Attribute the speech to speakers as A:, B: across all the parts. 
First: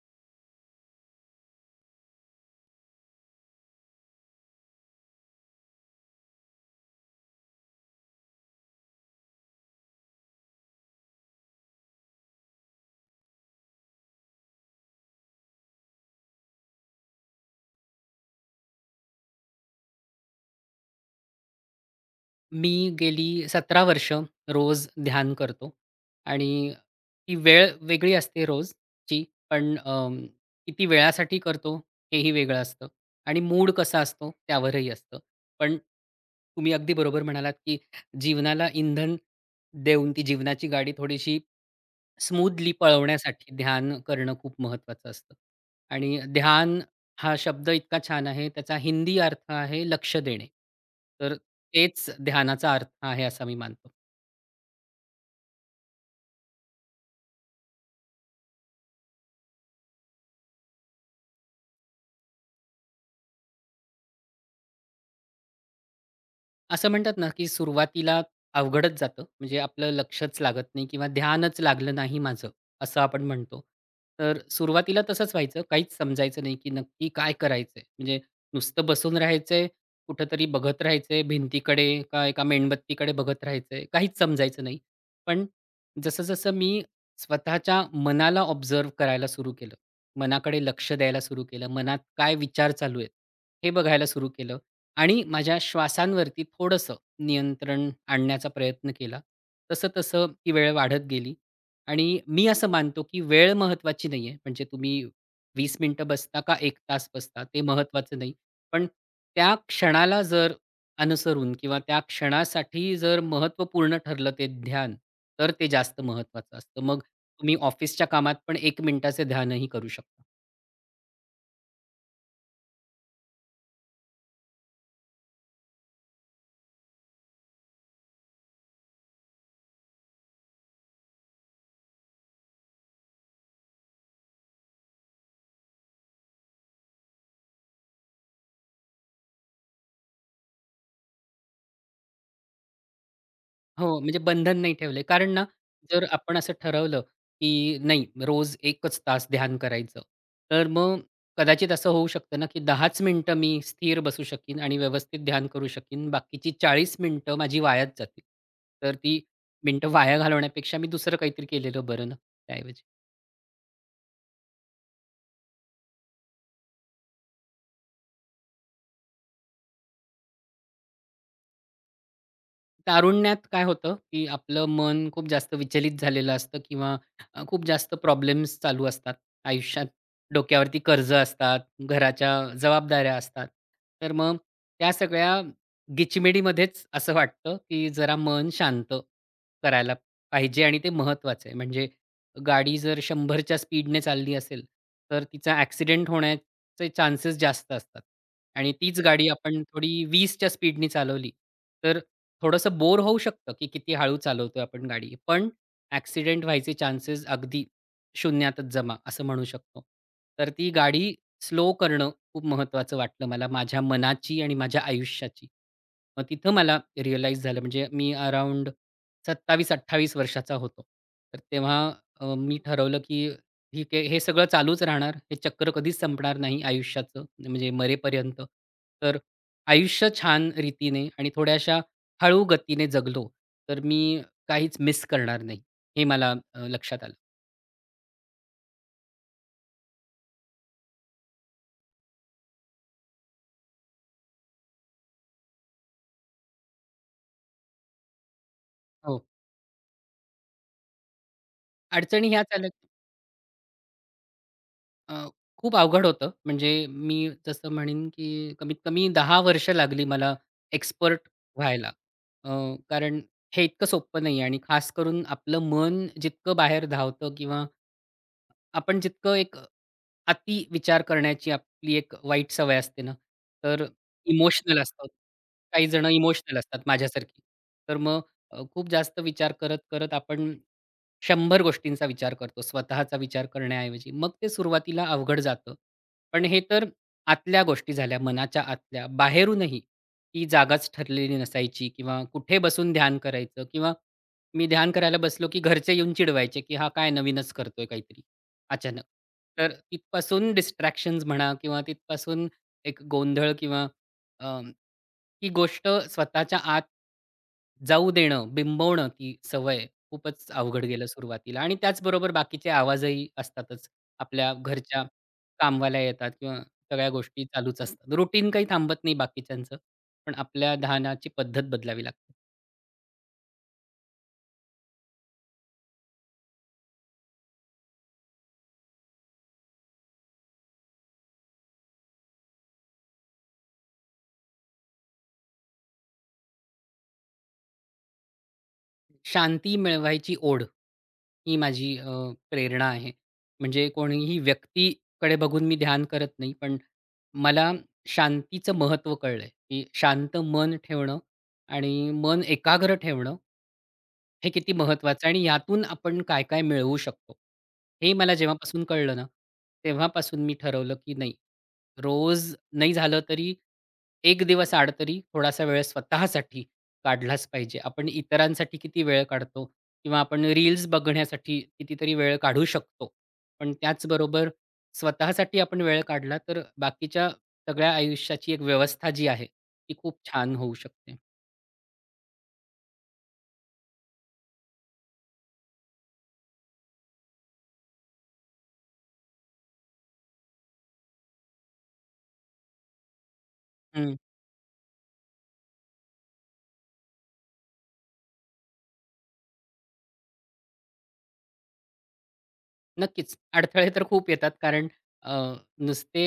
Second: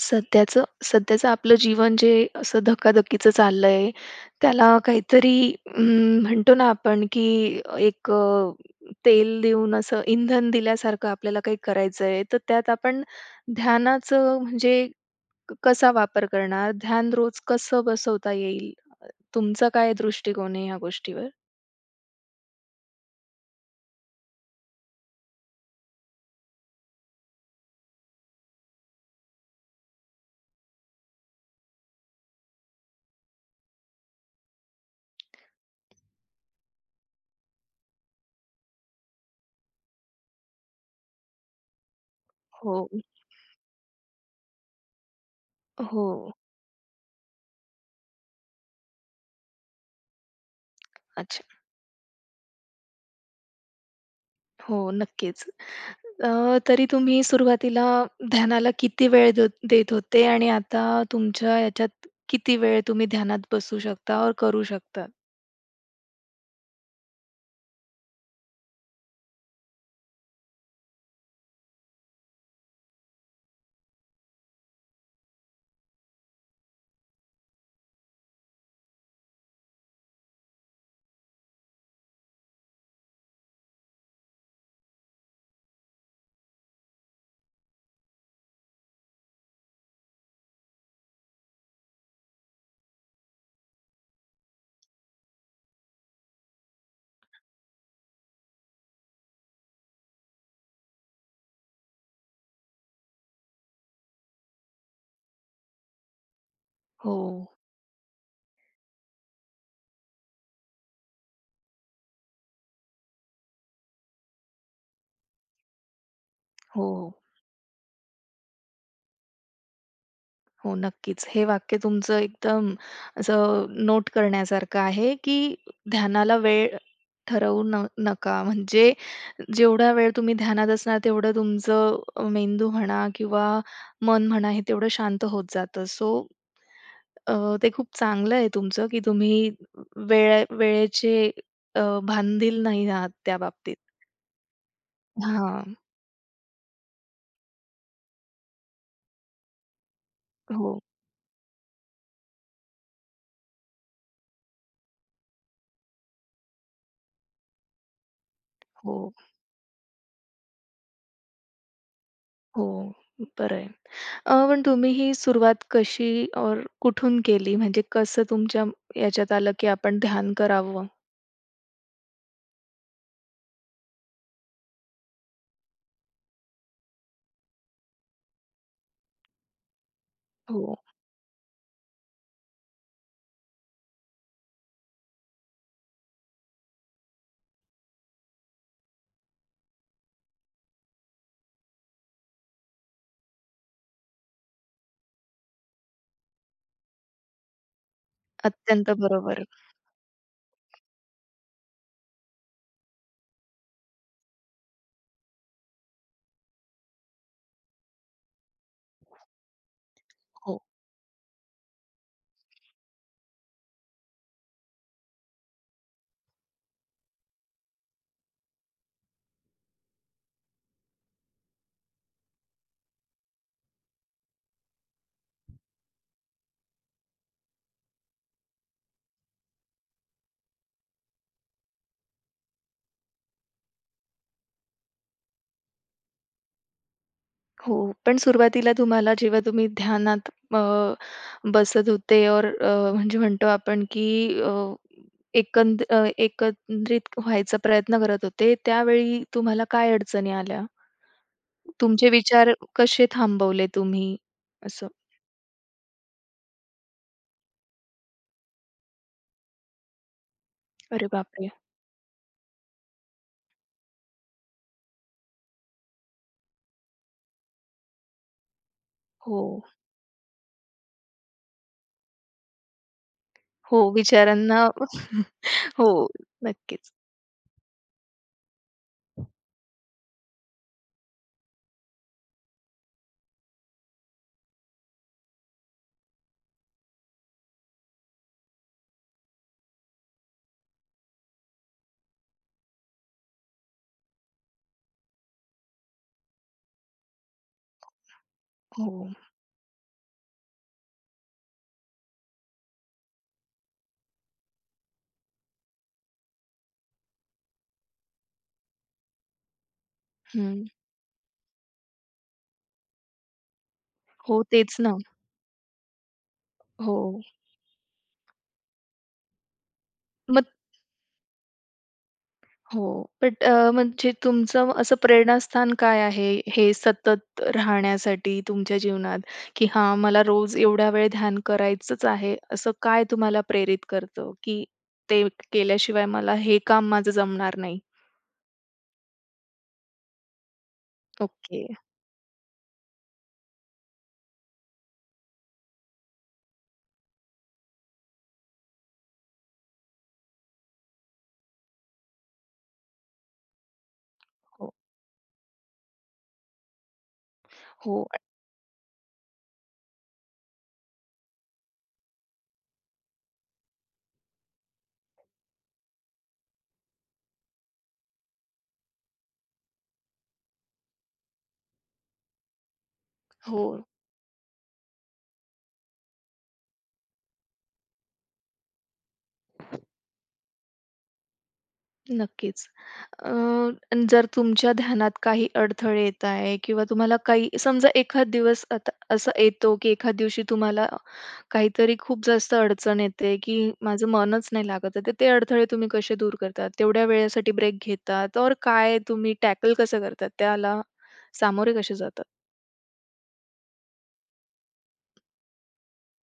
A: सध्याचं सध्याचं आपलं जीवन जे असं धकाधकीचं चाललंय, त्याला काहीतरी म्हणतो ना आपण, की एक तेल देऊन असं इंधन दिल्यासारखं आपल्याला काही करायचंय, तर त्यात आपण ध्यानाचं म्हणजे कसा वापर करणार? ध्यान रोज कसं बसवता येईल? तुमचा काय दृष्टिकोन आहे ह्या गोष्टीवर?
B: मी गेली 17 वर्ष रोज ध्यान करतो आणि ती वेळ वेगळी असते रोजची पण किती वेळासाठी करतो हेही वेगळं असतं आणि मूड कसा असतो त्यावरही असतं. पण तुम्ही अगदी बरोबर म्हणालात, की जीवनाला इंधन देऊन ती जीवनाची गाडी थोडीशी स्मूथली
A: हो.
B: पळवण्यासाठी ध्यान करणं खूप महत्त्वाचं असतं.
A: हो.
B: आणि ध्यान हा शब्द इतका छान आहे, त्याचा हिंदी अर्थ आहे लक्ष देणे. तर तेच ध्यानाचा अर्थ आहे असं मी मानतो.
A: हो, नक्कीच. अ, तरी तुम्ही सुरुवातीला ध्यानाला किती वेळ देत होते आणि आता तुमच्या याच्यात किती वेळ तुम्ही ध्यानात बसू शकता और करू शकता?
B: असं म्हणतात ना, की सुरुवातीला अवघडच जातं. म्हणजे आपलं लक्षच लागत नाही किंवा ध्यानच लागलं नाही माझं, असं आपण म्हणतो. तर सुरुवातीला तसंच व्हायचं. काहीच समजायचं नाही, की नक्की काय करायचंय? म्हणजे नुसतं बसून राहायचंय, कुठेतरी बघत राहायचंय भिंतीकडे का एका मेणबत्तीकडे बघत राहायचंय, काहीच समजायचं नाही. पण जसं-जसं मी स्वतःच्या मनाला ऑब्झर्व्ह करायला सुरू केलं, मनाकडे लक्ष द्यायला सुरू केलं, मनात काय विचार चालू आहेत, हे बघायला सुरू केलं. आणि माझ्या श्वासांवरती थोडंसं नियंत्रण आणण्याचा प्रयत्न केला. तसं-तसं ती वेळ वाढत गेली आणि मी असं मानतो, की वेळ महत्त्वाची नाहीये. म्हणजे तुम्ही 20 मिनिटं बसता का 1 तास
A: हो,
B: बसता ते महत्त्वाचं नाही. पण त्या क्षणाला जर अनुसरून किंवा त्या क्षणासाठी जर महत्त्वपूर्ण ठरलं ते ध्यान, तर ते जास्त महत्त्वाचं असतं.
A: हो,
B: मग तुम्ही ऑफिसच्या कामात पण 1 मिनिटाचे ध्यानही करू शकता.
A: हो, नक्कीच. हे वाक्य तुमचं एकदम असं नोट करण्यासारखं आहे, की ध्यानाला वेळ ठरवू नका. म्हणजे जेवढा वेळ तुम्ही ध्यानात असणार, तेवढं तुमचं मेंदू म्हणा किंवा मन म्हणा, हे तेवढं शांत होत जातं. सो ते खूप चांगलं आहे तुमचं, की तुम्ही वेळेचे अ, भानधील नाही आहात त्या बाबतीत.
B: हो, म्हणजे बंधन नाही ठेवले, कारण ना,
A: हां.
B: जर आपण असं ठरवलं, की नाही रोज 1च तास ध्यान करायचं, तर
A: हो,
B: मग कदाचित असं होऊ शकतं ना, की 10च मिनिटं मी स्थिर बसू शकीन आणि व्यवस्थित ध्यान करू शकीन. बाकीची 40 मिनिटं माझी वायाच जातील. तर
A: हो,
B: ती मिनिटं वाया घालवण्यापेक्षा मी दुसरं काहीतरी केलेलं बरं ना,
A: हो.
B: त्याऐवजी.
A: बरं आहे. पण तुम्ही ही सुरुवात कशी और कुठून केली? म्हणजे कसं तुमच्या याच्यात आलं, की आपण ध्यान करावं?
B: तारुण्यात काय होतं, की आपलं मन खूप जास्त विचलित झालेलं असतं किंवा खूप जास्त प्रॉब्लेम्स चालू असतात आयुष्यात.
A: हो.
B: डोक्यावरती कर्ज असतात, घराच्या जबाबदाऱ्या असतात. तर मग त्या सगळ्या गिचमिडीमध्येच असं वाटतं, की जरा मन शांत करायला पाहिजे आणि ते महत्त्वाचं आहे. म्हणजे गाडी जर 100च्या स्पीडने चालली असेल, तर तिचा ॲक्सिडेंट होण्याचे चान्सेस जास्त असतात आणि
A: अत्यंत
B: तीच गाडी
A: बरोबर.
B: आपण थोडी 20च्या स्पीडने चालवली, थोडंसं बोर होऊ शकतं, की किती हळू चालवतोय आपण गाडी. पण ॲक्सिडेंट व्हायचे चान्सेस अगदी शून्यातच जमा असं म्हणू शकतो. तर
A: हो.
B: ती गाडी स्लो करणं खूप महत्त्वाचं वाटलं मला माझ्या मनाची आणि माझ्या आयुष्याची. मग तिथं मला रिअलाईज झालं म्हणजे मी अराउंड 27-28 वर्षाचा होतो. तर तेव्हा मी ठरवलं, की ठीक आहे हे सगळं चालूच राहणार. हे चक्र कधीच संपणार नाही आयुष्याचं म्हणजे मरेपर्यंत. तर आयुष्य छान रीतीने आणि थोड्याशा हळू गतीने जगलो, तर मी काहीच मिस करणार नाही, हे मला लक्षात आलं.
A: हो. पण सुरुवातीला तुम्हाला जेव्हा तुम्ही ध्यानात बसत होते और म्हणजे म्हणतो आपण की अ, एकंदरीत व्हायचा प्रयत्न करत होते, त्यावेळी
B: हो.
A: तुम्हाला काय अडचणी आल्या? तुमचे
B: अडचणी
A: विचार
B: ह्याच आल्या की,
A: कसे थांबवले तुम्ही? असं.
B: अ, खूप अवघड होतं. म्हणजे मी जसं म्हणेन, की कमीत कमी 10 वर्ष लागली मला
A: अरे
B: एक्सपर्ट
A: बापरे!
B: व्हायला. अ, कारण हे इतकं सोपं नाही आणि खास करून आपलं मन जितकं बाहेर धावतं किंवा आपण जितकं
A: हो,
B: एक अति विचार करण्याची आपली एक वाईट सवय असते ना,
A: हो.
B: तर
A: विचारांना
B: इमोशनल असतात.
A: हो,
B: काही जण इमोशनल असतात
A: नक्कीच.
B: माझ्यासारखी. तर मग खूप जास्त विचार करत, करत आपण 100 गोष्टींचा विचार करतो, स्वतःचा विचार करण्याऐवजी. मग ते सुरुवातीला अवघड जातं. पण हे तर आतल्या गोष्टी झाल्या, मनाच्या आतल्या. बाहेरूनही ती जागाच ठरलेली नसायची किंवा कुठे बसून ध्यान करायचं किंवा मी ध्यान करायला बसलो, की घरचे येऊन चिडवायचे, की "हा काय नवीनच करतोय काहीतरी अचानक."
A: हो.
B: तर तिथपासून डिस्ट्रॅक्शन्स म्हणा किंवा तिथपासून एक गोंधळ किंवा अ, ती गोष्ट स्वतःच्या आत जाऊ देणं, बिंबवणं ती सवय खूपच
A: हं.
B: अवघड गेलं सुरुवातीला आणि त्याचबरोबर बाकीचे आवाजही असतातच.
A: हो,
B: आपल्या
A: तेच ना.
B: घरच्या कामवाल्या येतात किंवा
A: हो.
B: सगळ्या गोष्टी चालूच असतात. रुटीन काही थांबत नाही बाकीच्यांचं. पण आपल्या ध्यानाची पद्धत बदलावी लागते.
A: हो. बट म्हणजे तुमचं असं प्रेरणास्थान काय आहे, हे सतत राहण्यासाठी तुमच्या जीवनात, की हां, मला रोज एवढा वेळ ध्यान करायचंच आहे, असं काय तुम्हाला प्रेरित करतं, की ते केल्याशिवाय मला हे काम माझं जमणार नाही?
B: शांती मिळवायची ओढ, ही
A: ओके.
B: माझी प्रेरणा आहे. म्हणजे कोणीही व्यक्तीकडे बघून मी ध्यान करत नाही, पण मला शांतीचं महत्त्व कळलंय, की शांत मन ठेवणं आणि मन एकाग्र ठेवणं हे किती
A: हो,
B: महत्त्वाचं आहे आणि यातून आपण काय-काय मिळवू शकतो.
A: हो,
B: हे मला जेव्हापासून कळलं ना, तेव्हापासून मी ठरवलं, की नाही, रोज नाही झालं तरी 1 दिवस आड तरी थोडासा वेळ स्वतःसाठी काढलाच पाहिजे. आपण इतरांसाठी किती वेळ काढतो किंवा आपण रील्स बघण्यासाठी कितीतरी वेळ काढू शकतो.
A: हो.
B: पण त्याचबरोबर स्वतःसाठी आपण वेळ काढला तर बाकीच्या सगळ्या आयुष्याची एक व्यवस्था जी आहे, ती खूप छान होऊ शकते.
A: नक्कीच. अ, जर तुमच्या ध्यानात काही अडथळे येत आहे किंवा तुम्हाला काही समजा एखाद दिवस आता असा येतो, की एखाद दिवशी तुम्हाला काहीतरी खूप जास्त अडचण येते, की माझं मनच नाही लागत आहे. तर ते अडथळे तुम्ही कसे दूर करतात? तेवढ्या वेळेसाठी ब्रेक घेतात और काय तुम्ही टॅकल कसं करतात? त्याला सामोरे कसे जातात?
B: नक्कीच. अडथळे तर खूप येतात कारण अ, नुसते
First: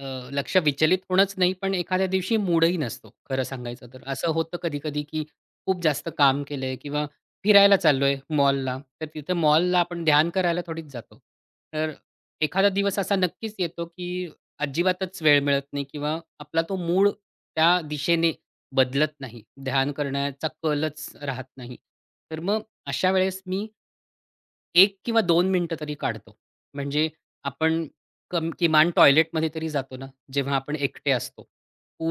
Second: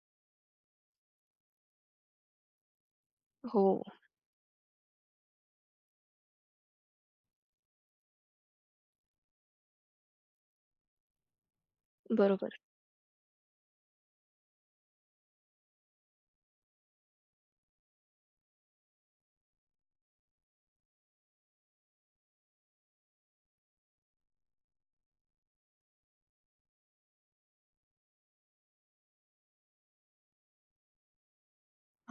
B: अ, लक्ष विचलित होणंच नाही, पण एखाद्या दिवशी मूडही नसतो, खरं
A: हो,
B: सांगायचं तर. असं होतं कधी-कधी, की खूप जास्त काम केलंय किंवा फिरायला चाललोय मॉलला, तर तिथं मॉलला आपण ध्यान करायला थोडीच जातो. तर
A: बरोबर.
B: एखादा दिवस असा नक्कीच येतो, की अजिबातच वेळ मिळत नाही किंवा आपला तो मूड त्या दिशेने बदलत नाही. ध्यान करण्याचा कलच राहत नाही. तर मग अशा वेळेस मी 1 किंवा 2 मिनिटं तरी काढतो. म्हणजे आपण किमान टॉयलेटमध्ये तरी जातो ना, जेव्हा आपण एकटे असतो.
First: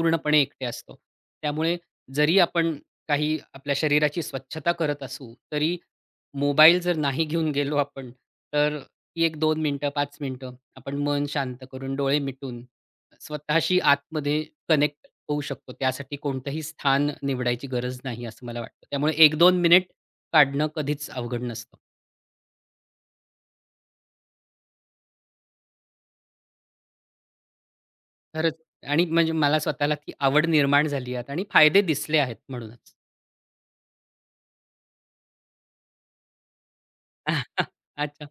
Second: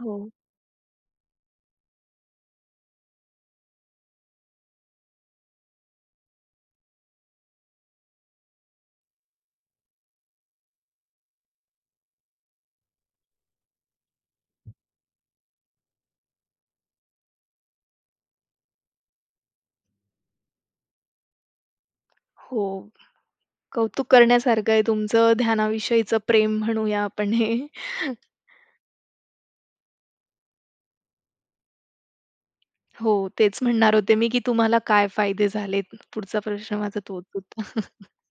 A: हो,
B: एकटे असतो. त्यामुळे जरी आपण काही आपल्या शरीराची स्वच्छता करत असू, तरी मोबाईल जर नाही घेऊन गेलो आपण, तर ती एक 2 मिनिटं, 5 मिनिटं आपण मन शांत करून, डोळे मिटून स्वतःशी आतमध्ये कनेक्ट होऊ शकतो. त्यासाठी कोणतंही स्थान निवडायची गरज नाही असं मला वाटतं. त्यामुळे 1-2 मिनिट काढणं कधीच अवघड नसतं.
A: हो. कौतुक करण्यासारखं आहे तुमचं ध्यानाविषयीचं प्रेम म्हणूया आपण हे.
B: खरंच आणि म्हणजे मला स्वतःला ती आवड निर्माण झाली आहे आता आणि फायदे दिसले आहेत म्हणूनच.
A: हो, तेच म्हणणार होते मी, की तुम्हाला काय फायदे झालेत? पुढचा प्रश्न माझा तोच होता.
B: अच्छा.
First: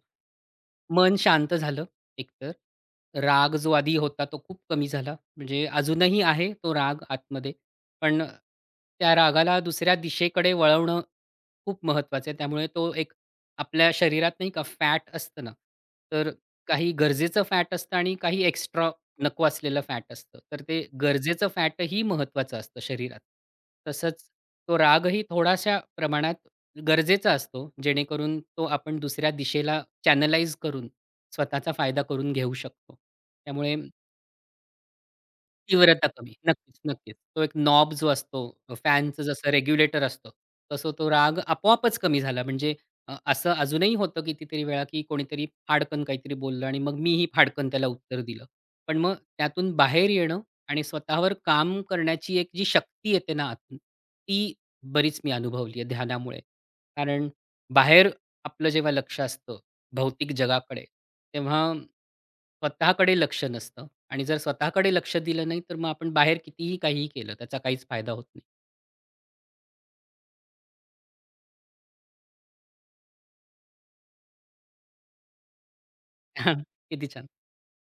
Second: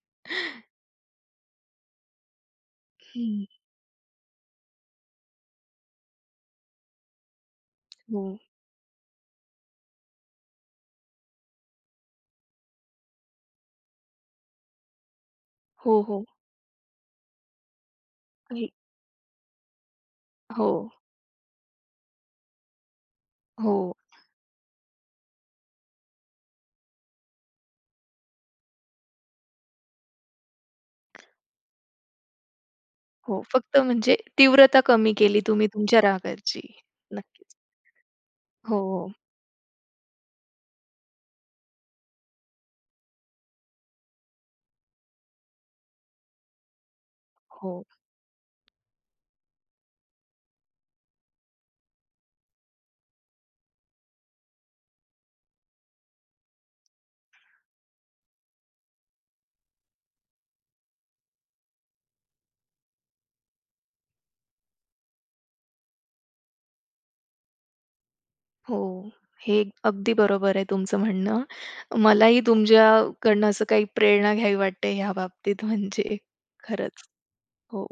B: मन शांत झालं एकतर.
A: हं,
B: राग जो आधी होता तो खूप कमी झाला. म्हणजे अजूनही आहे तो राग आतमध्ये. पण
A: हो.
B: त्या रागाला दुसऱ्या दिशेकडे वळवणं खूप महत्त्वाचं आहे. त्यामुळे तो एक आपल्या शरीरात नाही का फॅट असतं ना,
A: हो, हो.
B: तर काही गरजेचं फॅट असतं आणि काही
A: काही
B: एक्स्ट्रा नको असलेलं फॅट असतं. तर
A: हो,
B: ते गरजेचं फॅटही महत्त्वाचं असतं शरीरात.
A: हो.
B: तसंच तो रागही थोड्याशा प्रमाणात गरजेचा असतो, जेणेकरून तो आपण दुसऱ्या दिशेला चॅनलाइज करून स्वतःचा फायदा करून घेऊ शकतो.
A: हो,
B: त्यामुळे
A: फक्त म्हणजे तीव्रता कमी केली तुम्ही तुमच्या
B: तीव्रता कमी.
A: रागाची.
B: नक्कीच, नक्कीच. तो एक
A: नक्कीच.
B: नॉब जो असतो,
A: हो,
B: फॅनचं जसं रेग्युलेटर असतं, तसं तो राग आपोआपच कमी झाला. म्हणजे असं अजूनही होतं कितीतरी वेळा, की कोणीतरी फाडकन काहीतरी बोललं आणि मग मीही फाडकन
A: हो,
B: त्याला उत्तर दिलं. पण मग त्यातून बाहेर येणं आणि स्वतःवर काम करण्याची एक जी शक्ती येते ना आतून, ती बरीच मी अनुभवली आहे ध्यानामुळे. कारण बाहेर आपलं जेव्हा लक्ष असतं भौतिक जगाकडे, तेव्हा स्वतःकडे लक्ष नसतं आणि जर स्वतःकडे लक्ष दिलं नाही, तर मग आपण बाहेर कितीही काहीही केलं, त्याचा काहीच फायदा होत नाही.
A: हो. हे अगदी बरोबर आहे तुमचं म्हणणं. मलाही तुमच्याकडनं असं काही प्रेरणा घ्यावी वाटते ह्या बाबतीत म्हणजे खरंच.
B: किती छान.
A: हो.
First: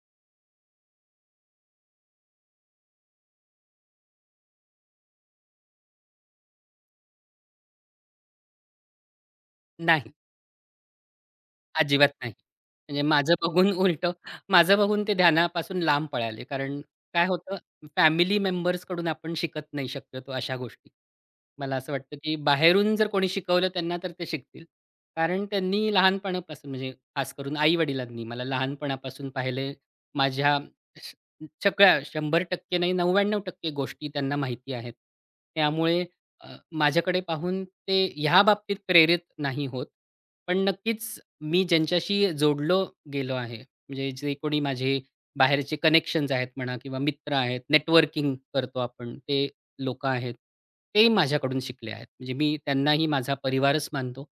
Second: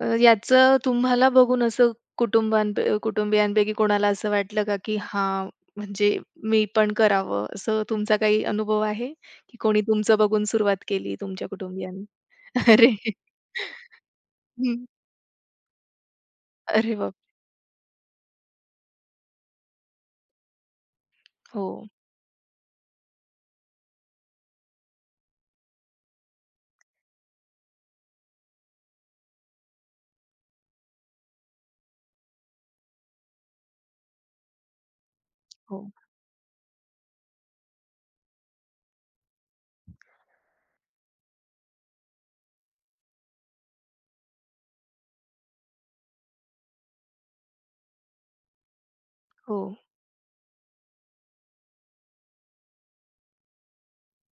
A: याचं तुम्हाला बघून असं कुटुंबां कुटुंबियांपैकी कोणाला असं वाटलं का, की हां, म्हणजे मी पण करावं, असं तुमचा काही अनुभव आहे? की कोणी
B: नाही.
A: तुमचं बघून सुरुवात केली तुमच्या कुटुंबियांनी?
B: अजिबात नाही.
A: अरे!
B: म्हणजे माझं बघून उलटं माझं
A: हं.
B: बघून ते ध्यानापासून लांब पळाले. कारण
A: अरे बाप!
B: काय होतं फॅमिली मेंबर्सकडून आपण शिकत नाही शक्यतो अशा गोष्टी.
A: हो,
B: मला असं वाटतं, की बाहेरून जर कोणी शिकवलं त्यांना तर ते शिकतील. कारण त्यांनी लहानपणापासून म्हणजे खास करून आई-वडिलांनी मला लहानपणापासून पाहिले. माझ्या स सगळ्या 100% नाही 99% गोष्टी त्यांना माहिती आहेत.
A: हो,
B: त्यामुळे माझ्याकडे पाहून ते ह्या बाबतीत प्रेरित नाही होत. पण नक्कीच मी ज्यांच्याशी जोडलो गेलो आहे, म्हणजे जे कोणी माझे बाहेरचे कनेक्शन्स आहेत म्हणा किंवा मित्र आहेत, नेटवर्किंग करतो आपण, ते
A: हो,
B: लोकं आहेत. ते माझ्याकडून शिकले आहेत. म्हणजे मी त्यांनाही माझा परिवारच मानतो.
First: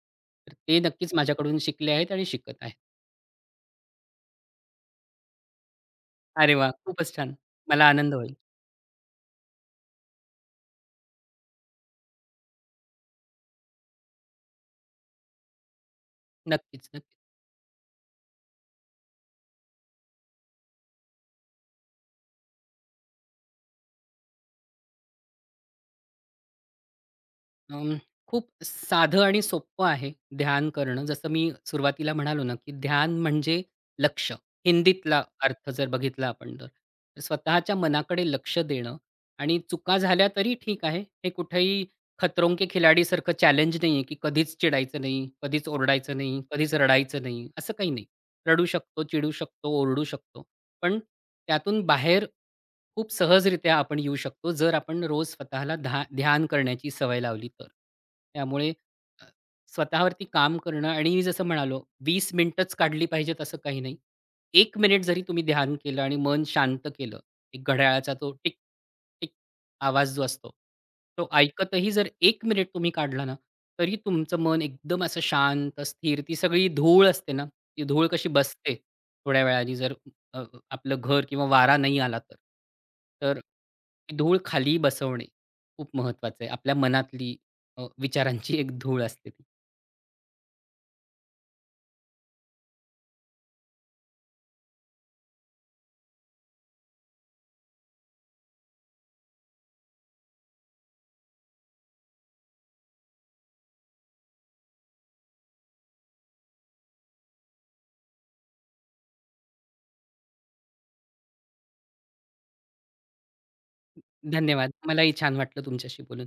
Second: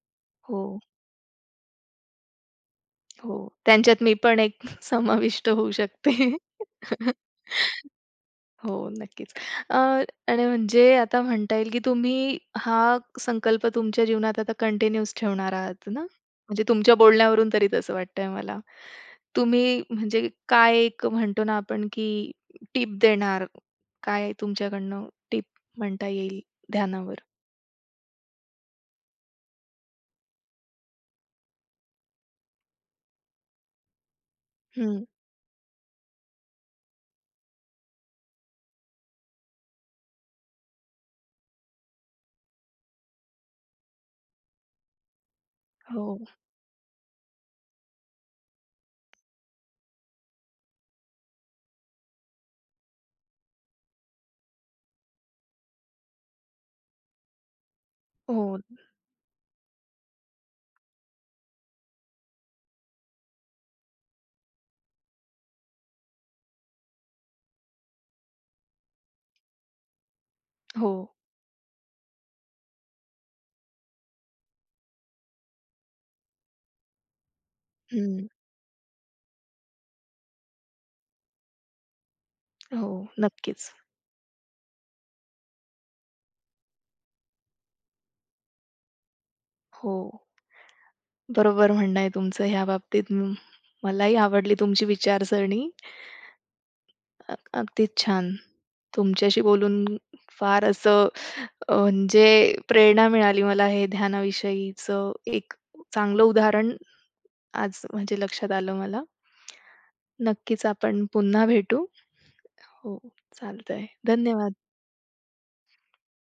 B: तर
A: हो,
B: ते नक्कीच माझ्याकडून शिकले आहेत आणि शिकत आहेत.
A: हो. त्यांच्यात मी पण एक समाविष्ट होऊ शकते.
B: अरे वाह! खूपच छान. मला आनंद होईल.
A: हो, नक्कीच. अ, आणि म्हणजे आता म्हणता येईल, की तुम्ही हा संकल्प तुमच्या जीवनात आता कंटिन्यूअस ठेवणार आहात ना? म्हणजे
B: नक्कीच,
A: तुमच्या
B: नक्कीच.
A: बोलण्यावरून तरी तसं वाटतंय मला. तुम्ही म्हणजे काय एक म्हणतो ना आपण, की टिप देणार? काय तुमच्याकडनं टिप म्हणता येईल ध्यानावर?
B: अं, खूप साधं आणि सोपं आहे ध्यान करणं. जसं मी सुरुवातीला म्हणालो ना, की ध्यान म्हणजे लक्ष.
A: हं.
B: हिंदीतला अर्थ जर बघितला आपण तर. तर स्वतःच्या मनाकडे लक्ष देणं आणि चुका झाल्या तरी ठीक आहे. हे कुठेही खतरों के खिलाडीसारखं चॅलेंज नाहीये, की कधीच चिडायचं नाही, कधीच
A: हो,
B: ओरडायचं नाही, कधीच रडायचं नाही, असं काही नाही. रडू शकतो, चिडू शकतो, ओरडू शकतो. पण त्यातून बाहेर खूप सहजरित्या आपण येऊ शकतो, जर आपण रोज स्वतःला ध्यान करण्याची सवय लावली तर.
A: हो,
B: त्यामुळे अ, स्वतःवरती काम करणं आणि मी जसं म्हणालो 20 मिनिटंच काढली पाहिजेत असं काही नाही. 1 मिनिट जरी तुम्ही ध्यान केलं आणि मन शांत केलं, एक घड्याळाचा तो टिक, टिक आवाज जो असतो,
A: हो.
B: तो ऐकतही जर 1 मिनिट तुम्ही काढला ना, तरी तुमचं मन एकदम असं शांत, स्थिर, ती सगळी धूळ असते ना, ती धूळ
A: हं.
B: कशी बसते थोड्या वेळाने जर अ, आपलं घर किंवा वारा नाही आला तर.
A: हो,
B: तर
A: नक्कीच.
B: ती धूळ खाली बसवणे खूप महत्वाचं आहे. आपल्या मनातली विचारांची एक धूळ असते ती.
A: हो. बरोबर म्हणणं आहे तुमचं ह्या बाबतीत. मलाही आवडली तुमची विचारसरणी. अ अगदीच छान. तुमच्याशी बोलून फार असं म्हणजे प्रेरणा मिळाली मला हे ध्यानाविषयीचं एक चांगलं उदाहरण आज म्हणजे लक्षात आलं मला. नक्कीच आपण पुन्हा भेटू. हो, चालतंय. धन्यवाद.
B: धन्यवाद. मलाही छान वाटलं तुमच्याशी बोलून.